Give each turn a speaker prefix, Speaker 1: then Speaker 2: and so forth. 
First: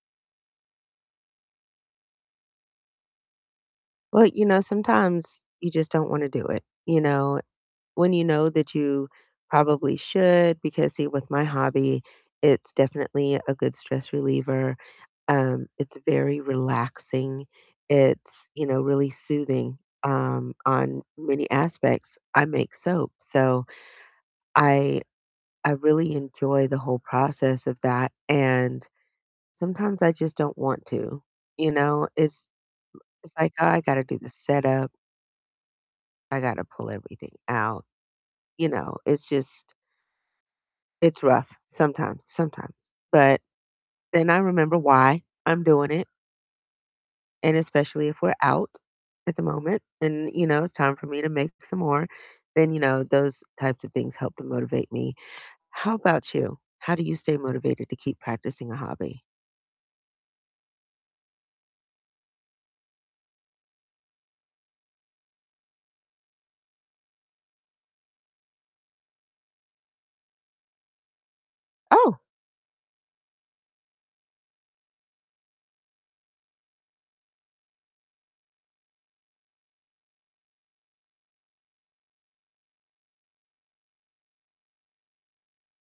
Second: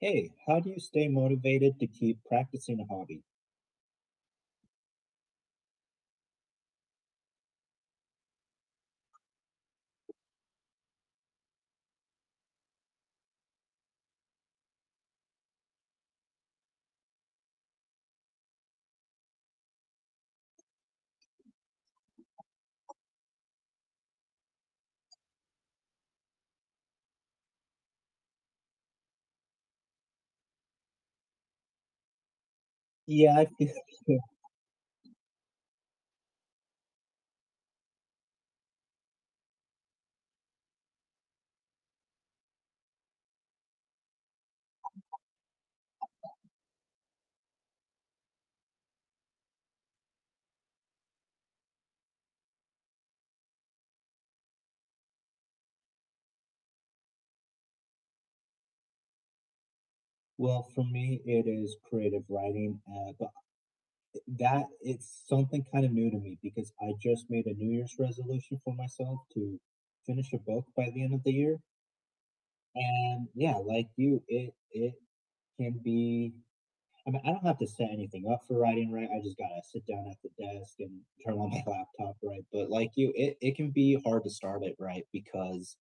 Speaker 1: Hey, how do you stay motivated to keep practicing a hobby?
Speaker 2: Well, you know, sometimes you just don't want to do it, you know, when you know that you probably should because, see, with my hobby, it's definitely a good stress reliever, um, it's very relaxing, it's, you know, really soothing, um, on many aspects. I make soap, so I I really enjoy the whole process of that, and sometimes I just don't want to, you know, it's it's,
Speaker 1: Yeah, I
Speaker 2: like,
Speaker 1: think
Speaker 2: I got to
Speaker 1: so.
Speaker 2: do the setup I got to pull everything out. You know, it's just it's rough sometimes sometimes, but then I remember why I'm doing it. And especially if we're out at the moment and, you know, it's time for me to make some more, then, you know, those types of things help to motivate me. How about you, how do you stay motivated to keep practicing a hobby?
Speaker 1: Well, for me it is creative writing, uh, but uh that is something kind of new to me because I just made a New Year's resolution for myself to finish a book by the end of the year
Speaker 2: Oh.
Speaker 1: and, yeah, like you, it it can be I mean, I don't have to set anything up for writing, right? I just gotta sit down at the desk and turn on my laptop, right? But like you, it it can be hard to start it, right? Because